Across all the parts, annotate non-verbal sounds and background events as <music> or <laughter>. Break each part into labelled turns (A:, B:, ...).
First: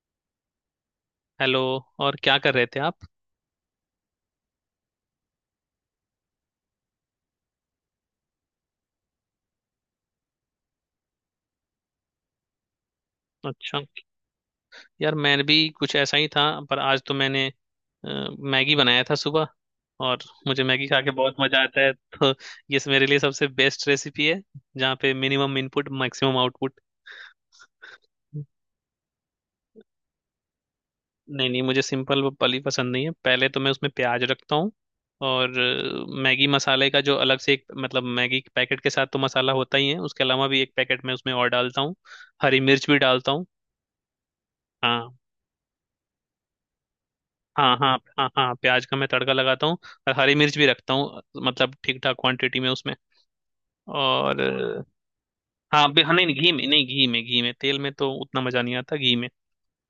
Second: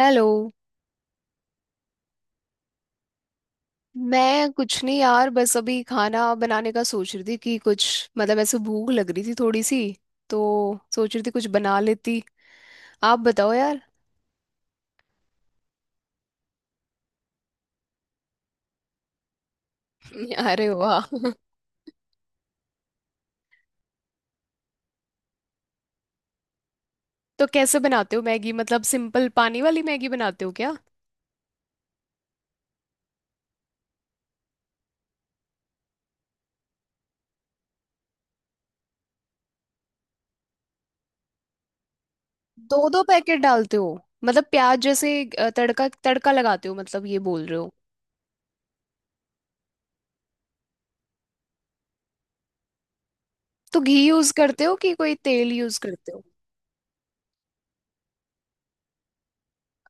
A: Hello.
B: Hello. और क्या कर रहे थे आप?
A: मैं कुछ नहीं यार, बस अभी खाना बनाने का सोच रही थी कि कुछ मतलब ऐसे भूख लग रही थी थोड़ी सी, तो सोच रही थी कुछ बना लेती। आप बताओ
B: अच्छा।
A: यार।
B: यार मैं भी कुछ ऐसा ही था। पर आज तो मैंने मैगी बनाया था सुबह। और
A: <laughs>
B: मुझे
A: अरे
B: मैगी खा
A: वाह।
B: के बहुत मजा आता है, तो ये मेरे लिए सबसे बेस्ट रेसिपी है। जहाँ पे मिनिमम इनपुट, मैक्सिमम आउटपुट।
A: तो कैसे बनाते हो मैगी, मतलब सिंपल पानी वाली मैगी बनाते हो क्या?
B: नहीं नहीं, मुझे सिंपल वाली पसंद नहीं है। पहले तो मैं उसमें प्याज रखता हूँ। और मैगी मसाले का जो अलग से एक, मतलब मैगी के पैकेट के साथ तो मसाला होता ही है, उसके अलावा भी एक पैकेट मैं उसमें और डालता हूँ। हरी
A: दो
B: मिर्च भी
A: दो
B: डालता
A: पैकेट
B: हूँ।
A: डालते हो? मतलब प्याज
B: हाँ।
A: जैसे तड़का तड़का लगाते हो, मतलब ये बोल रहे हो?
B: हाँ हाँ हाँ हाँ, प्याज का मैं तड़का लगाता हूँ। और हरी मिर्च भी रखता हूँ। मतलब ठीक ठाक क्वांटिटी में उसमें।
A: तो घी यूज
B: और
A: करते हो कि कोई तेल यूज करते
B: हाँ,
A: हो?
B: नहीं नहीं, घी में नहीं, घी में, घी में तेल में तो उतना मजा नहीं आता, घी में।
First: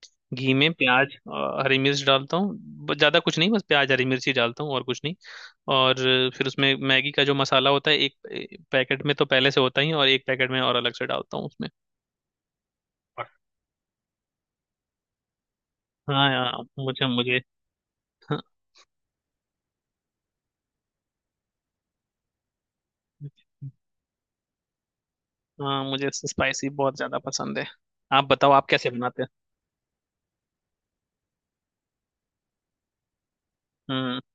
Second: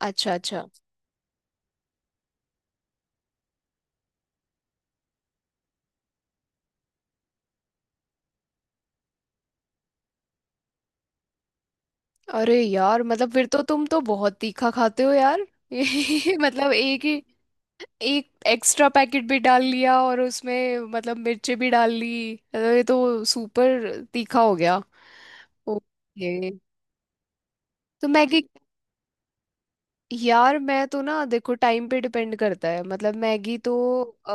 A: अच्छा
B: घी
A: अच्छा।
B: में प्याज, हरी मिर्च डालता हूँ। ज्यादा कुछ नहीं, बस प्याज हरी मिर्च ही डालता हूँ, और कुछ नहीं। और फिर उसमें मैगी का जो मसाला होता है, एक एक पैकेट में तो पहले से होता ही है, और एक पैकेट में और अलग से डालता हूँ उसमें।
A: अरे यार, मतलब फिर तो तुम तो बहुत तीखा खाते हो यार। <laughs>
B: हाँ
A: ये
B: यार,
A: मतलब एक
B: मुझे
A: ही,
B: मुझे
A: एक
B: हाँ
A: एक्स्ट्रा पैकेट भी डाल लिया और उसमें मतलब मिर्ची भी डाल ली, अरे ये तो सुपर तीखा हो गया।
B: हाँ, मुझे
A: ओके।
B: स्पाइसी बहुत ज्यादा पसंद है।
A: तो
B: आप
A: मैगी,
B: बताओ, आप कैसे बनाते हैं?
A: यार मैं तो ना देखो टाइम पे डिपेंड करता है, मतलब मैगी तो
B: हम्म।
A: अ,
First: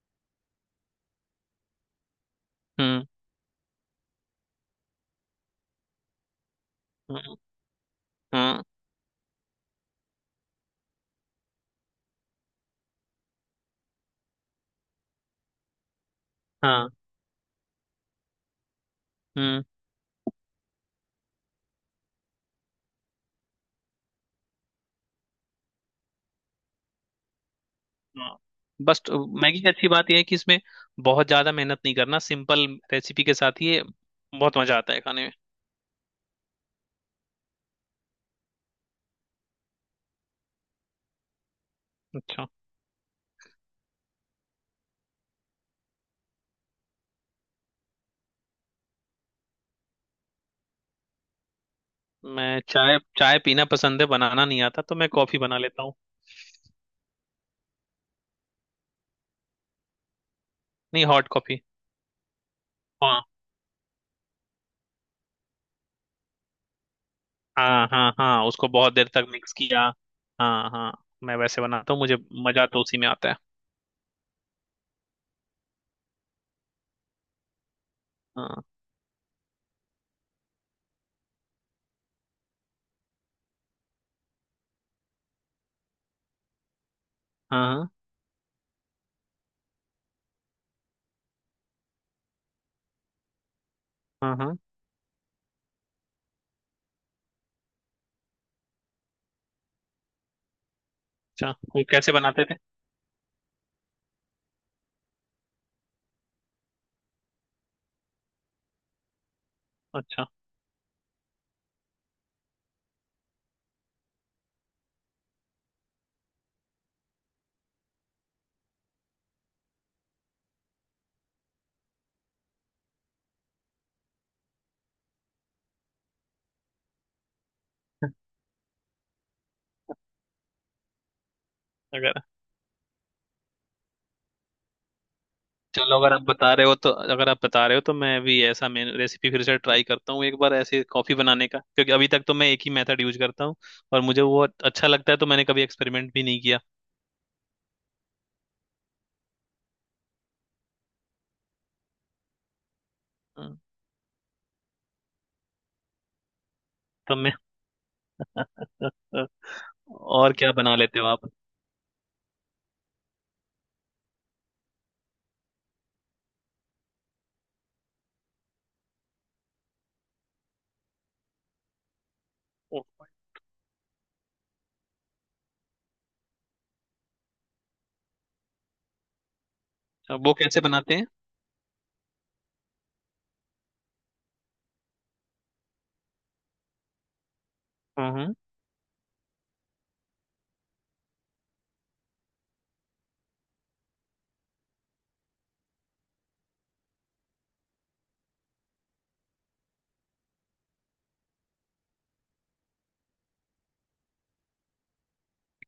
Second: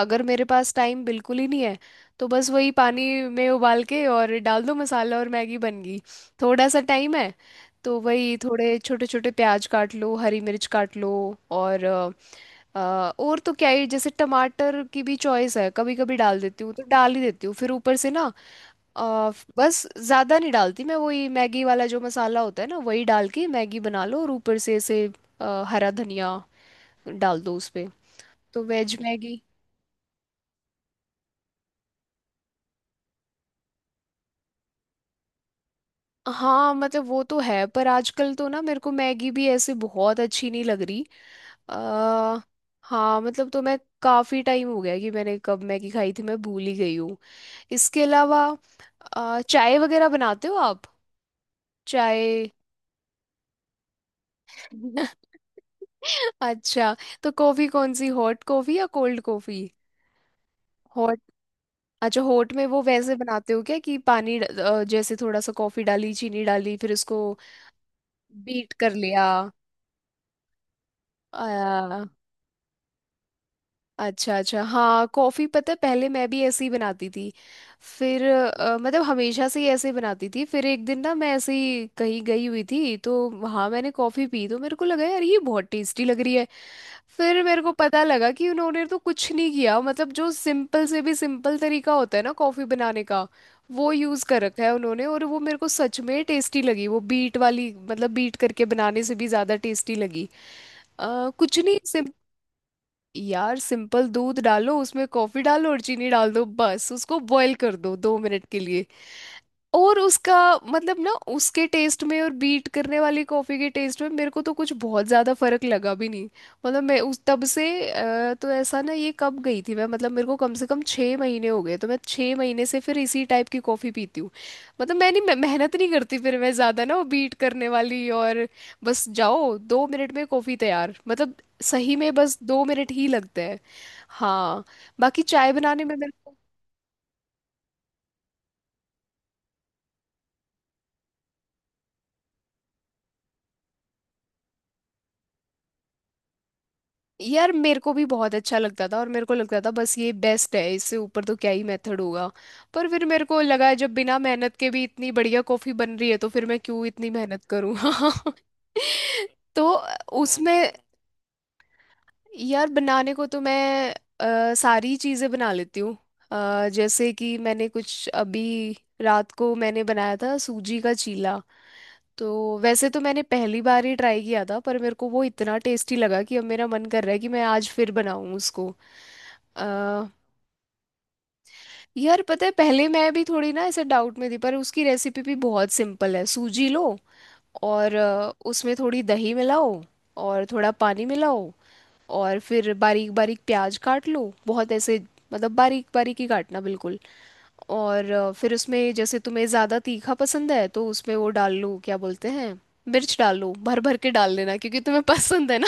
A: अगर मेरे पास टाइम बिल्कुल ही नहीं है तो बस वही पानी
B: हम्म।
A: में उबाल के और डाल दो मसाला और मैगी बन गई। थोड़ा सा टाइम है
B: हम्म।
A: तो वही
B: हाँ
A: थोड़े छोटे छोटे प्याज काट लो, हरी मिर्च काट लो और अ, और तो क्या ही, जैसे टमाटर की भी चॉइस है, कभी कभी डाल देती हूँ तो
B: हाँ।
A: डाल ही देती हूँ फिर ऊपर से ना। अ,
B: हम्म।
A: बस ज़्यादा नहीं डालती मैं, वही मैगी वाला जो मसाला होता है ना, वही डाल के मैगी बना लो और ऊपर से ऐसे हरा धनिया डाल दो उस पे,
B: हाँ।
A: तो वेज
B: बस, तो
A: मैगी।
B: मैगी की अच्छी बात यह है कि इसमें बहुत ज्यादा मेहनत नहीं करना, सिंपल रेसिपी के साथ ही ये बहुत मजा आता है खाने में।
A: हाँ मतलब वो तो है, पर आजकल तो ना मेरे को मैगी भी ऐसे बहुत अच्छी नहीं लग रही। आ,
B: अच्छा।
A: हाँ मतलब, तो मैं काफ़ी टाइम हो गया कि मैंने कब मैगी खाई थी, मैं भूल ही गई हूँ। इसके अलावा चाय वगैरह बनाते हो आप? चाय।
B: मैं चाय चाय पीना पसंद है, बनाना नहीं आता, तो मैं कॉफी
A: <laughs>
B: बना लेता हूँ।
A: अच्छा, तो कॉफी कौन सी, हॉट कॉफी या कोल्ड कॉफी?
B: नहीं,
A: हॉट।
B: Hot coffee.
A: अच्छा हॉट में वो वैसे
B: हाँ
A: बनाते हो क्या कि पानी जैसे थोड़ा सा कॉफी डाली, चीनी डाली, फिर उसको
B: हाँ हाँ हाँ, उसको
A: बीट
B: बहुत
A: कर
B: देर
A: लिया?
B: तक मिक्स किया। हाँ हाँ। मैं वैसे बनाता हूँ, मुझे मजा तो उसी में आता है।
A: अच्छा अच्छा। हाँ कॉफ़ी पता है पहले मैं भी ऐसे ही बनाती थी। फिर
B: हाँ
A: मतलब हमेशा से ही ऐसे बनाती थी, फिर एक दिन ना मैं ऐसे ही कहीं गई हुई थी तो वहाँ मैंने कॉफ़ी पी तो मेरे को लगा यार ये बहुत टेस्टी लग रही है। फिर मेरे को
B: हाँ
A: पता लगा कि उन्होंने तो कुछ नहीं किया, मतलब जो सिंपल से भी सिंपल तरीका होता है ना कॉफ़ी बनाने का वो यूज़
B: हाँ
A: कर
B: हाँ हाँ
A: रखा है उन्होंने, और वो मेरे को सच में टेस्टी लगी, वो बीट वाली मतलब बीट करके बनाने से भी ज़्यादा टेस्टी लगी।
B: अच्छा,
A: कुछ नहीं,
B: वो कैसे बनाते थे?
A: यार सिंपल दूध डालो, उसमें कॉफी डालो और चीनी डाल दो, बस उसको बॉईल कर दो 2 मिनट के लिए और
B: अच्छा।
A: उसका मतलब ना, उसके टेस्ट में और बीट करने वाली कॉफ़ी के टेस्ट में मेरे को तो कुछ बहुत ज़्यादा फर्क लगा भी नहीं। मतलब मैं उस तब से तो ऐसा ना, ये कब गई थी मैं, मतलब मेरे को कम से कम 6 महीने हो गए, तो मैं 6 महीने से फिर इसी टाइप की कॉफ़ी पीती हूँ। मतलब मैं नहीं, मैं मेहनत नहीं करती फिर, मैं ज़्यादा ना वो बीट करने वाली और, बस जाओ 2 मिनट में कॉफ़ी तैयार, मतलब सही में
B: अगर
A: बस 2 मिनट ही लगते हैं। हाँ बाकी चाय बनाने में
B: चलो,
A: मेरे
B: अगर आप
A: को,
B: बता रहे हो तो अगर आप बता रहे हो तो मैं भी ऐसा मेन रेसिपी फिर से ट्राई करता हूँ एक बार, ऐसे कॉफी बनाने का, क्योंकि अभी तक तो मैं एक ही मेथड यूज करता हूँ। और मुझे वो अच्छा लगता है, तो मैंने कभी एक्सपेरिमेंट भी नहीं किया।
A: यार मेरे को भी बहुत अच्छा लगता था और मेरे को लगता था बस ये बेस्ट है, इससे ऊपर तो क्या ही मेथड होगा, पर फिर मेरे को
B: हम्म।
A: लगा जब बिना मेहनत के भी इतनी बढ़िया कॉफी बन रही है तो फिर मैं क्यों इतनी
B: तो मैं।
A: मेहनत करूँ।
B: <laughs>
A: <laughs> तो
B: और क्या
A: उसमें,
B: बना लेते हो आप?
A: यार बनाने को तो मैं सारी चीज़ें बना लेती हूँ। जैसे कि मैंने कुछ अभी, रात को मैंने बनाया था सूजी का चीला, तो वैसे तो
B: अच्छा।
A: मैंने पहली बार ही ट्राई किया था पर मेरे को वो इतना टेस्टी लगा कि अब मेरा मन कर रहा है कि मैं आज फिर बनाऊं उसको। अ,
B: वो कैसे बनाते हैं?
A: यार पता है, पहले मैं भी थोड़ी ना ऐसे डाउट में थी, पर उसकी रेसिपी भी बहुत सिंपल है। सूजी लो और
B: हम्म।
A: उसमें थोड़ी दही मिलाओ और थोड़ा पानी मिलाओ, और फिर बारीक बारीक प्याज काट लो, बहुत ऐसे मतलब बारीक बारीक ही काटना बिल्कुल। और फिर उसमें, जैसे तुम्हें ज़्यादा तीखा पसंद है तो उसमें वो डाल लो क्या बोलते हैं, मिर्च डाल लो, भर भर के डाल लेना क्योंकि तुम्हें पसंद है ना।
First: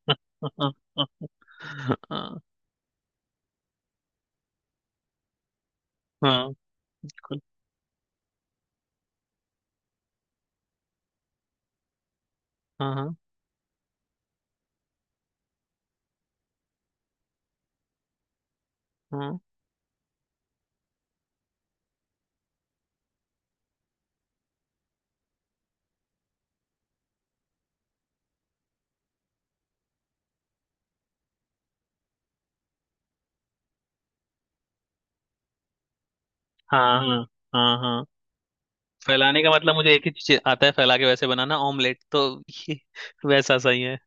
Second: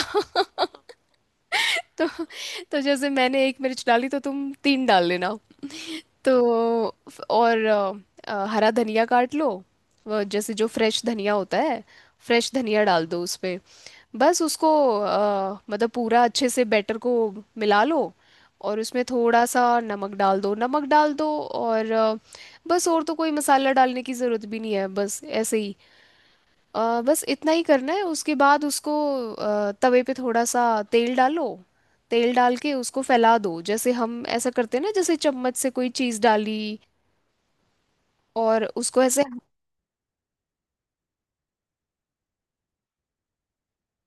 A: <laughs> <laughs> तो
B: हाँ
A: तो जैसे मैंने एक मिर्च डाली तो तुम तीन डाल लेना।
B: हाँ।
A: तो
B: बिल्कुल।
A: और हरा धनिया काट लो, वो जैसे जो फ्रेश धनिया होता है, फ्रेश धनिया
B: हाँ
A: डाल
B: हाँ
A: दो उस पे। बस उसको मतलब पूरा अच्छे से बैटर को मिला लो, और उसमें
B: हाँ
A: थोड़ा सा नमक डाल दो, नमक डाल दो और बस, और तो कोई मसाला डालने की ज़रूरत भी नहीं है, बस ऐसे ही। बस इतना ही करना है, उसके बाद उसको तवे पे थोड़ा सा तेल डालो, तेल डाल के उसको फैला दो, जैसे हम ऐसा करते हैं ना, जैसे चम्मच से कोई चीज़ डाली
B: हाँ हाँ हाँ। हाँ।
A: और उसको ऐसे,
B: फैलाने का मतलब मुझे एक ही चीज आता है, फैला के वैसे बनाना ऑमलेट। तो ये <laughs> वैसा सही है।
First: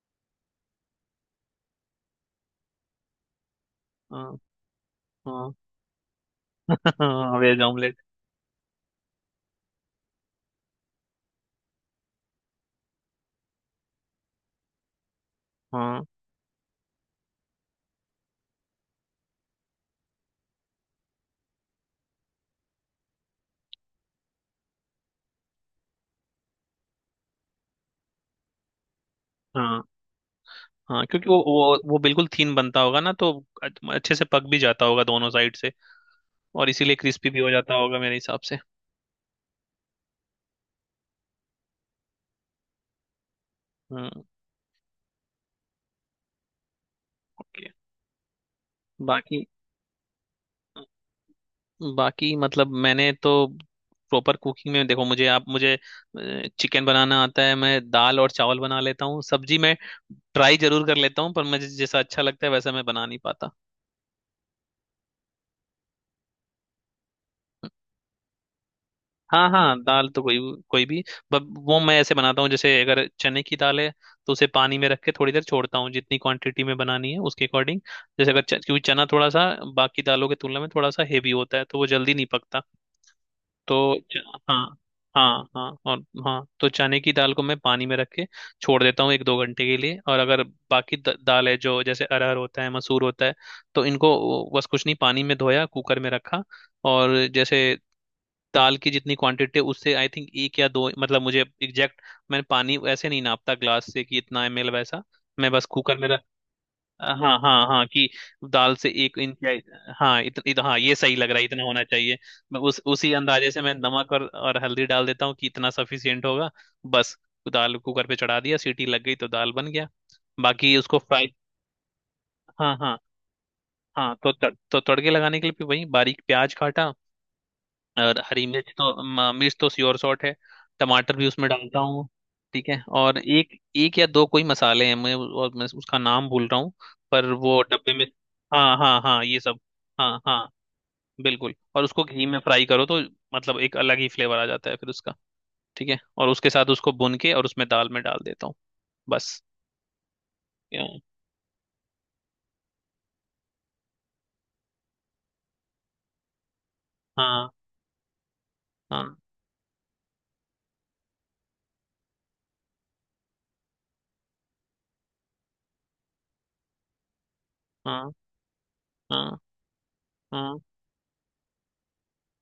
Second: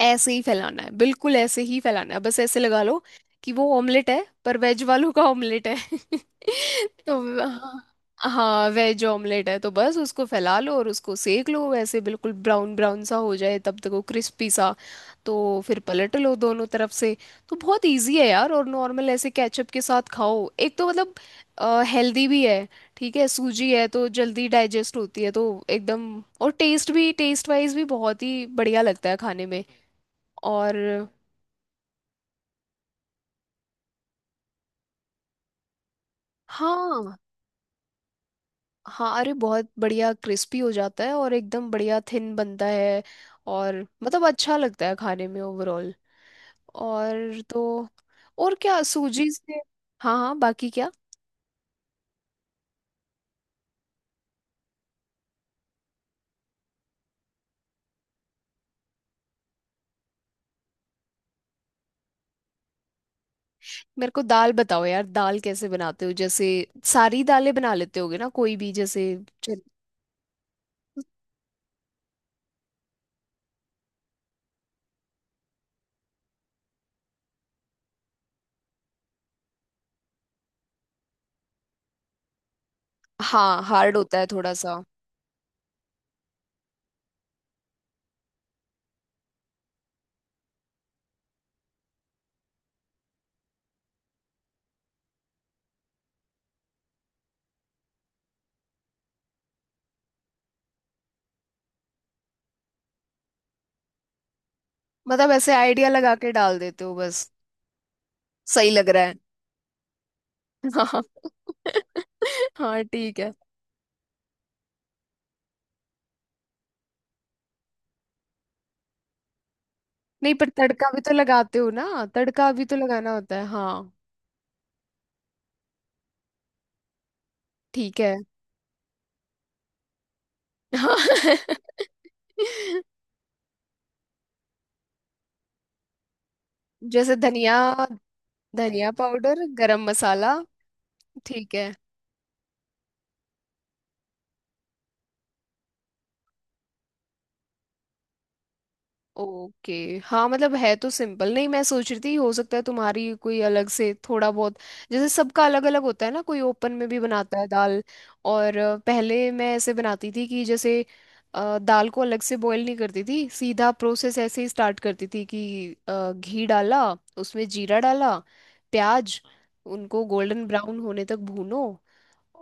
A: ऐसे ही फैलाना है, बिल्कुल ऐसे ही फैलाना है, बस ऐसे लगा लो कि वो ऑमलेट है,
B: हाँ
A: पर वेज वालों का
B: हाँ।
A: ऑमलेट है। <laughs> तो
B: हाँ, वेज
A: हाँ,
B: ऑमलेट।
A: हाँ वेज ऑमलेट है। तो बस उसको फैला लो और उसको सेक लो ऐसे बिल्कुल, ब्राउन ब्राउन सा हो जाए तब तक, वो क्रिस्पी सा, तो फिर
B: हाँ
A: पलट लो दोनों तरफ से। तो बहुत इजी है यार, और नॉर्मल ऐसे केचप के साथ खाओ, एक तो मतलब हेल्दी भी है, ठीक है सूजी है तो जल्दी डाइजेस्ट होती है, तो एकदम। और टेस्ट भी, टेस्ट वाइज भी बहुत ही बढ़िया लगता है खाने में।
B: हाँ हाँ,
A: और
B: क्योंकि वो बिल्कुल थीन बनता होगा ना, तो अच्छे से पक भी जाता होगा दोनों साइड से। और इसीलिए
A: हाँ
B: क्रिस्पी भी हो जाता होगा मेरे हिसाब से।
A: हाँ, अरे बहुत बढ़िया क्रिस्पी हो जाता है, और एकदम बढ़िया थिन बनता है। और
B: हम्म।
A: मतलब अच्छा लगता है खाने में ओवरऑल। और
B: ओके।
A: तो, और क्या सूजी
B: बाकी।
A: से, हाँ हाँ बाकी क्या।
B: बाकी मतलब, मैंने तो प्रॉपर कुकिंग में देखो, मुझे चिकन बनाना आता है, मैं दाल और चावल बना लेता हूँ। सब्जी मैं ट्राई जरूर कर लेता हूँ, पर मुझे जैसा अच्छा लगता है वैसा मैं बना नहीं पाता।
A: मेरे को दाल बताओ यार, दाल कैसे बनाते हो, जैसे सारी दालें बना लेते होगे ना कोई भी, जैसे
B: हाँ
A: चन-
B: हाँ, दाल तो कोई कोई भी। बट वो मैं ऐसे बनाता हूँ, जैसे अगर चने की दाल है तो उसे पानी में रख के थोड़ी देर छोड़ता हूँ, जितनी क्वांटिटी में बनानी है उसके अकॉर्डिंग। जैसे अगर च- क्योंकि चना थोड़ा सा बाकी दालों की तुलना में थोड़ा सा हेवी होता है, तो वो जल्दी नहीं पकता।
A: हाँ हार्ड
B: तो
A: होता
B: च-
A: है थोड़ा
B: हाँ
A: सा।
B: हाँ हाँ और। हाँ, तो चने की दाल को मैं पानी में रख के छोड़ देता हूँ एक दो घंटे के लिए, और अगर बाकी दाल है जो, जैसे अरहर होता है, मसूर होता है, तो इनको बस कुछ नहीं, पानी में धोया, कुकर में रखा। और जैसे दाल की जितनी क्वांटिटी है, उससे आई थिंक एक या दो, मतलब मुझे एग्जैक्ट। मैंने पानी ऐसे नहीं नापता ग्लास से कि इतना ml, वैसा।
A: मतलब
B: मैं
A: ऐसे
B: बस
A: आइडिया
B: कुकर में
A: लगा के डाल देते हो बस?
B: हाँ हाँ हाँ, कि
A: सही
B: दाल
A: लग
B: से
A: रहा है।
B: एक इंच या। हाँ इत, इत, हाँ, ये सही लग रहा है, इतना होना
A: <laughs> हाँ।
B: चाहिए। मैं उस
A: हाँ
B: उसी
A: ठीक है।
B: अंदाजे से मैं नमक और हल्दी डाल देता हूँ कि इतना सफिशियंट होगा। बस। दाल कुकर पे चढ़ा दिया, सीटी लग गई, तो दाल बन गया।
A: नहीं पर
B: बाकी
A: तड़का
B: उसको
A: भी तो
B: फ्राई।
A: लगाते हो ना, तड़का भी
B: हाँ
A: तो
B: हाँ।
A: लगाना होता है, हाँ।
B: हाँ, तो तड़के लगाने के लिए भी वही बारीक प्याज काटा।
A: ठीक है।
B: और हरी मिर्च तो मिर्च तो श्योर शॉट है।
A: हाँ।
B: टमाटर भी
A: <laughs>
B: उसमें डालता हूँ। ठीक है और एक, एक या दो कोई मसाले हैं, मैं और मैं उसका नाम भूल रहा हूँ।
A: जैसे
B: पर
A: धनिया,
B: वो डब्बे में। हाँ
A: धनिया
B: हाँ हाँ, ये
A: पाउडर,
B: सब।
A: गरम
B: हाँ
A: मसाला।
B: हाँ। बिल्कुल,
A: ठीक है।
B: और उसको घी में फ्राई करो तो मतलब एक अलग ही फ्लेवर आ जाता है फिर उसका। ठीक है, और उसके साथ उसको भून के और उसमें दाल में डाल देता हूँ। बस।
A: ओके। हाँ मतलब है तो
B: हाँ
A: सिंपल, नहीं मैं सोच रही थी हो सकता है तुम्हारी कोई अलग से थोड़ा बहुत, जैसे सबका अलग अलग होता है ना, कोई ओपन में भी बनाता है
B: हाँ
A: दाल। और
B: हाँ
A: पहले मैं ऐसे बनाती थी कि जैसे दाल को अलग से बॉईल नहीं करती थी, सीधा प्रोसेस ऐसे ही स्टार्ट करती थी कि घी डाला, उसमें जीरा
B: हाँ
A: डाला, प्याज,
B: हाँ
A: उनको गोल्डन ब्राउन होने तक भूनो,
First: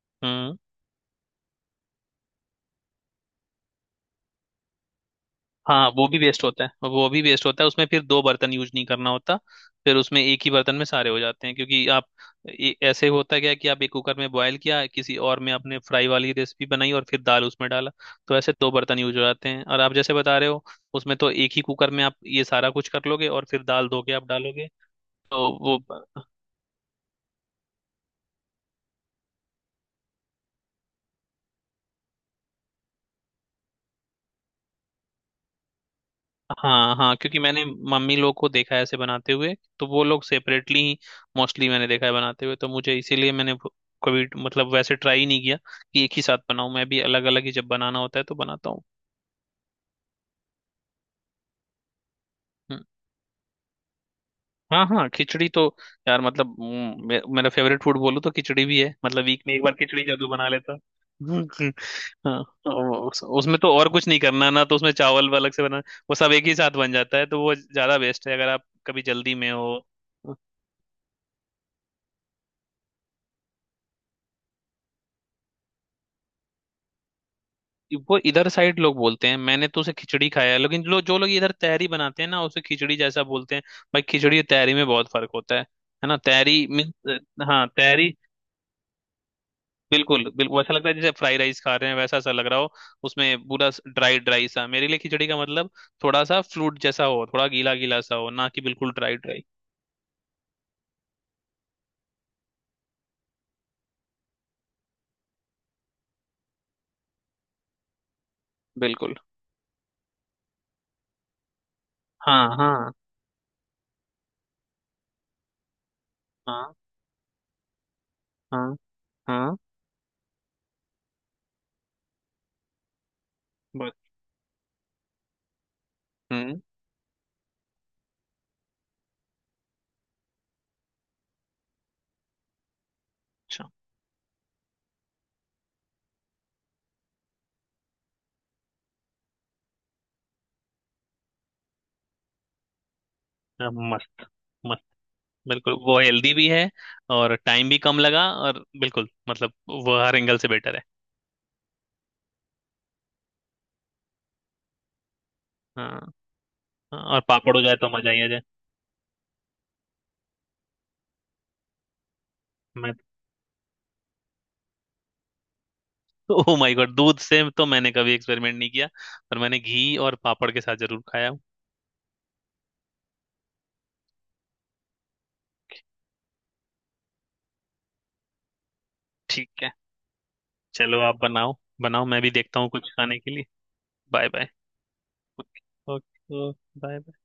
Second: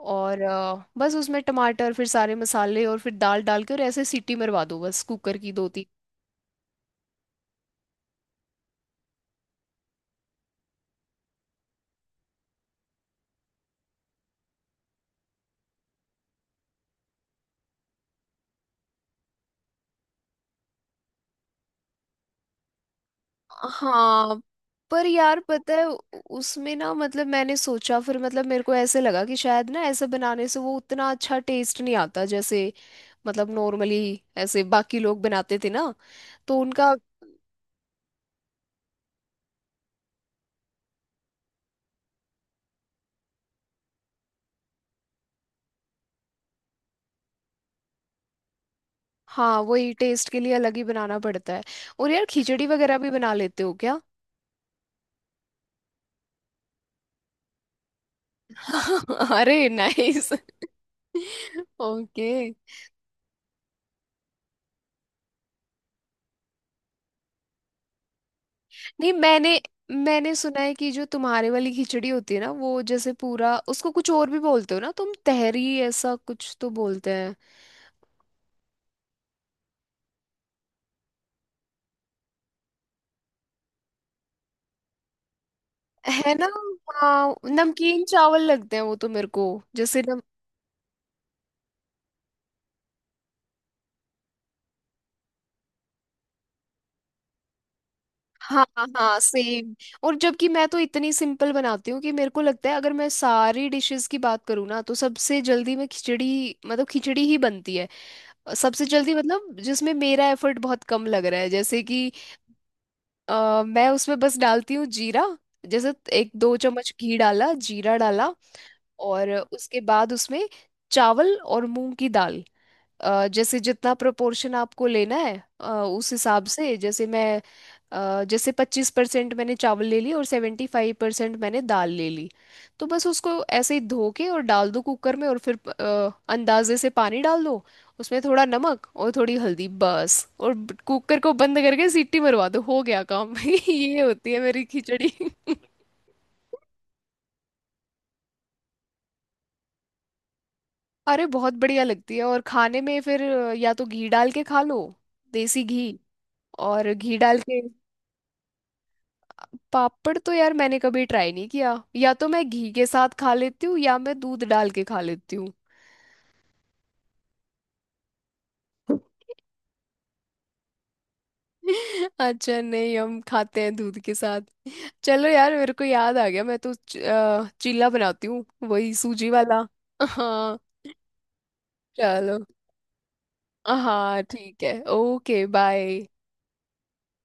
A: और
B: हाँ।
A: बस उसमें टमाटर, फिर सारे मसाले, और फिर दाल डाल के, और ऐसे सीटी मरवा दो बस कुकर की दो तीन।
B: हाँ, वो भी वेस्ट होता है, वो भी वेस्ट होता है उसमें, फिर दो बर्तन यूज नहीं करना होता। फिर उसमें एक ही बर्तन में सारे हो जाते हैं, क्योंकि आप, ऐसे होता क्या है कि आप एक कुकर में बॉयल किया, किसी और में आपने फ्राई वाली रेसिपी बनाई, और फिर दाल उसमें डाला। तो ऐसे दो बर्तन यूज हो जाते हैं, और आप जैसे बता रहे हो, उसमें तो एक ही कुकर में आप ये सारा कुछ कर लोगे और फिर दाल धो के आप
A: हाँ
B: डालोगे।
A: पर यार
B: तो
A: पता
B: वो।
A: है उसमें ना मतलब मैंने सोचा, फिर मतलब मेरे को ऐसे लगा कि शायद ना ऐसे बनाने से वो उतना अच्छा टेस्ट नहीं आता जैसे, मतलब नॉर्मली ऐसे बाकी लोग बनाते थे ना, तो उनका,
B: हाँ हाँ, क्योंकि मैंने मम्मी लोग को देखा है ऐसे बनाते हुए, तो वो लोग सेपरेटली मोस्टली मैंने देखा है बनाते हुए, तो मुझे इसीलिए मैंने कभी मतलब वैसे ट्राई नहीं किया कि एक ही साथ बनाऊं, मैं भी अलग अलग ही जब बनाना होता है तो बनाता हूँ।
A: हाँ वही टेस्ट के लिए अलग ही बनाना पड़ता है। और यार खिचड़ी
B: हम्म।
A: वगैरह भी बना लेते हो क्या?
B: हाँ हाँ, खिचड़ी तो यार मतलब मेरा फेवरेट फूड बोलूँ तो खिचड़ी भी है, मतलब
A: <laughs>
B: वीक में एक
A: अरे
B: बार खिचड़ी जरूर
A: नाइस।
B: बना लेता हूँ। <laughs>
A: ओके।
B: हाँ, तो उसमें तो और कुछ नहीं करना ना, तो उसमें चावल अलग से बना, वो सब एक ही साथ बन जाता है, तो वो ज्यादा बेस्ट है अगर आप कभी
A: नहीं
B: जल्दी में
A: मैंने,
B: हो।
A: मैंने सुना है कि जो तुम्हारे वाली खिचड़ी होती है ना वो जैसे पूरा, उसको कुछ और भी बोलते हो ना तुम, तहरी ऐसा कुछ तो बोलते हैं।
B: वो इधर साइड लोग बोलते हैं, मैंने तो उसे खिचड़ी खाया है, लेकिन जो जो लोग इधर तहरी बनाते हैं ना, उसे खिचड़ी जैसा बोलते हैं। भाई, खिचड़ी और तहरी में बहुत फर्क होता है ना?
A: है ना?
B: तहरी मीन्स।
A: हाँ
B: हाँ,
A: नमकीन
B: तहरी।
A: चावल लगते हैं वो तो मेरे को, जैसे नम,
B: बिल्कुल, बिल्कुल ऐसा लगता है जैसे फ्राई राइस खा रहे हैं, वैसा सा लग रहा हो। उसमें पूरा ड्राई ड्राई सा। मेरे लिए खिचड़ी का मतलब थोड़ा सा फ्लूट जैसा हो, थोड़ा गीला गीला सा हो, ना कि
A: हाँ
B: बिल्कुल ड्राई
A: हाँ
B: ड्राई।
A: सेम। और जबकि मैं तो इतनी सिंपल बनाती हूँ कि मेरे को लगता है अगर मैं सारी डिशेस की बात करूँ ना, तो सबसे जल्दी मैं खिचड़ी, मतलब खिचड़ी ही बनती है सबसे जल्दी,
B: बिल्कुल।
A: मतलब जिसमें मेरा एफर्ट बहुत कम लग रहा है, जैसे कि
B: हाँ हाँ
A: मैं उसमें बस डालती हूँ जीरा, जैसे एक दो
B: हाँ
A: चम्मच घी डाला, जीरा डाला,
B: हाँ
A: और
B: हाँ,
A: उसके बाद उसमें चावल और मूंग की दाल, जैसे जितना
B: बस।
A: प्रोपोर्शन आपको लेना है उस हिसाब
B: हम्म।
A: से, जैसे मैं जैसे 25% मैंने चावल ले ली और 75% मैंने दाल ले ली, तो बस उसको
B: अच्छा।
A: ऐसे ही धो के और डाल दो कुकर में, और फिर अंदाजे से पानी डाल दो, उसमें थोड़ा नमक और थोड़ी हल्दी बस, और कुकर को बंद करके सीटी मरवा दो, हो गया काम। <laughs>
B: अब
A: ये
B: मस्त।
A: होती है मेरी खिचड़ी। <laughs>
B: बिल्कुल, वो हेल्दी भी है और टाइम भी कम लगा और बिल्कुल मतलब वो हर एंगल से बेटर है।
A: अरे बहुत बढ़िया लगती है, और खाने में फिर या तो घी डाल के खा लो, देसी
B: हाँ
A: घी, और
B: हाँ,
A: घी
B: और
A: डाल
B: पापड़
A: के,
B: हो जाए तो मजा ही आ जाए।
A: पापड़ तो यार मैंने कभी ट्राई नहीं किया, या तो मैं घी के
B: मैं
A: साथ खा लेती हूँ या मैं दूध डाल के खा लेती हूँ।
B: ओह माय गॉड, दूध से तो मैंने कभी एक्सपेरिमेंट नहीं किया।
A: <laughs>
B: पर मैंने घी और पापड़ के साथ जरूर खाया हूँ।
A: अच्छा नहीं, हम खाते हैं दूध के साथ। चलो यार मेरे को याद आ गया, मैं तो चिल्ला बनाती हूँ, वही सूजी
B: ठीक
A: वाला।
B: है।
A: <laughs> हाँ।
B: चलो आप बनाओ। बनाओ, मैं भी
A: चलो।
B: देखता हूँ कुछ खाने के लिए।
A: हाँ
B: बाय बाय।
A: ठीक है, okay
B: okay.
A: Bye.
B: Okay. Bye.